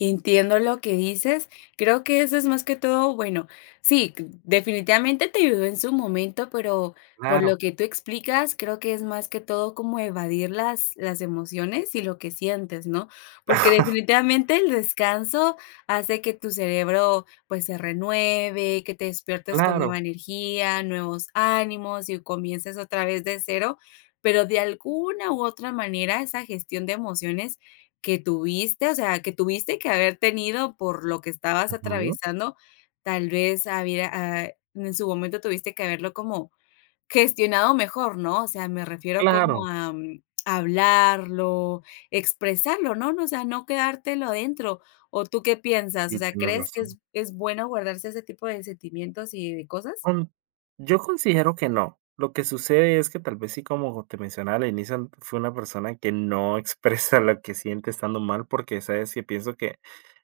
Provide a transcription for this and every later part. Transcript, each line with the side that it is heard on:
left: Entiendo lo que dices, creo que eso es más que todo, bueno, sí, definitivamente te ayudó en su momento, pero por lo
right: Claro.
left: que tú explicas, creo que es más que todo como evadir las las emociones y lo que sientes, ¿no? Porque, definitivamente, el descanso hace que tu cerebro, pues, se renueve, que te despiertes con
right: Claro.
left: nueva energía, nuevos ánimos y comiences otra vez de cero, pero, de alguna u otra manera, esa gestión de emociones que tuviste, o sea, que tuviste que haber tenido por lo que estabas
right: Ujú.
left: atravesando, tal vez había, eh, en su momento tuviste que haberlo como gestionado mejor, ¿no? O sea, me refiero como
right: Claro.
left: a hablarlo, expresarlo, ¿no? No, o sea, no quedártelo adentro, ¿o tú qué piensas? O
right: Y
left: sea,
right: tienes
left: ¿crees que
right: razón.
left: es es bueno guardarse ese tipo de sentimientos y de cosas?
right: Mm, yo considero que no, lo que sucede es que tal vez sí, como te mencionaba al inicio, fue una persona que no expresa lo que siente estando mal, porque, ¿sabes?, yo pienso que,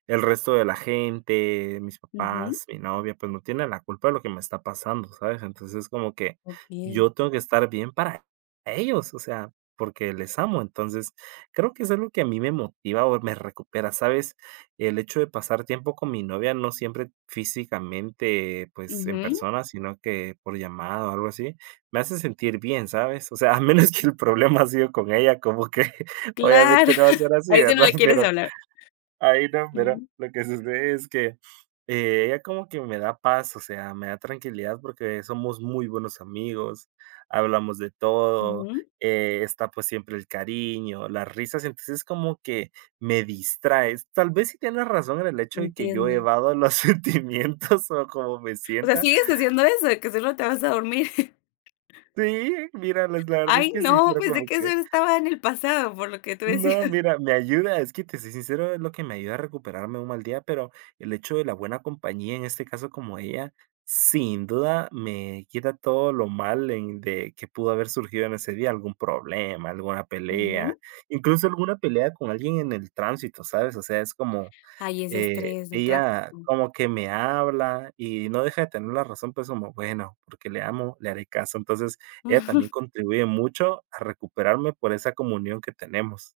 right: el resto de la gente, mis
left: Ujú.
right: papás, mi novia, pues, no tiene la culpa de lo que me está pasando, ¿sabes? Entonces, como que
left: Okey.
right: yo tengo que estar bien para ellos, o sea, porque les amo. Entonces, creo que es algo que a mí me motiva o me recupera, ¿sabes? El hecho de pasar tiempo con mi novia, no siempre físicamente, pues en
left: Ujú.
right: persona, sino que por llamada o algo así, me hace sentir bien, ¿sabes? O sea, a menos que el problema ha sido con ella, como que
left: Claro,
right: obviamente no va ser
left: a
right: así,
left: veces no
right: ¿verdad?
left: le quieres
right: Pero
left: hablar.
right: ahí no, pero
left: Mm.
right: lo que sucede es que ella como que me da paz, o sea, me da tranquilidad porque somos muy buenos amigos, hablamos de todo,
left: Ujú.
right: eh, está, pues, siempre el cariño, las risas, entonces, como que me distrae. Tal vez sí tienes razón el hecho de que yo
left: Entiendo.
right: evado los sentimientos o cómo me
left: O sea,
right: sienta.
left: ¿sigues haciendo eso, de que solo te vas a dormir?
right: Sí, mira, pues, la verdad es
left: Ay,
right: que sí,
left: no,
right: pero
left: pues, de
right: como
left: qué
right: que
left: solo estaba en el pasado, por lo que tú
right: No,
left: decías.
right: mira, me ayuda, es que te soy sincero, es lo que me ayuda a recuperarme un mal día, pero el hecho de la buena compañía, en este caso como ella, sin duda me quita todo lo mal en de que pudo haber surgido en ese día, algún problema, alguna pelea,
left: Ujú.
right: incluso alguna pelea con alguien en el tránsito, sabes, o sea, es como,
left: Ay, es
right: eh,
left: estrés, del
right: ella
left: tráfico.
right: como que me habla y no deja de tener la razón, pues, como bueno, porque le amo, le haré caso. Entonces, ella también contribuye mucho a recuperarme por esa comunión que tenemos.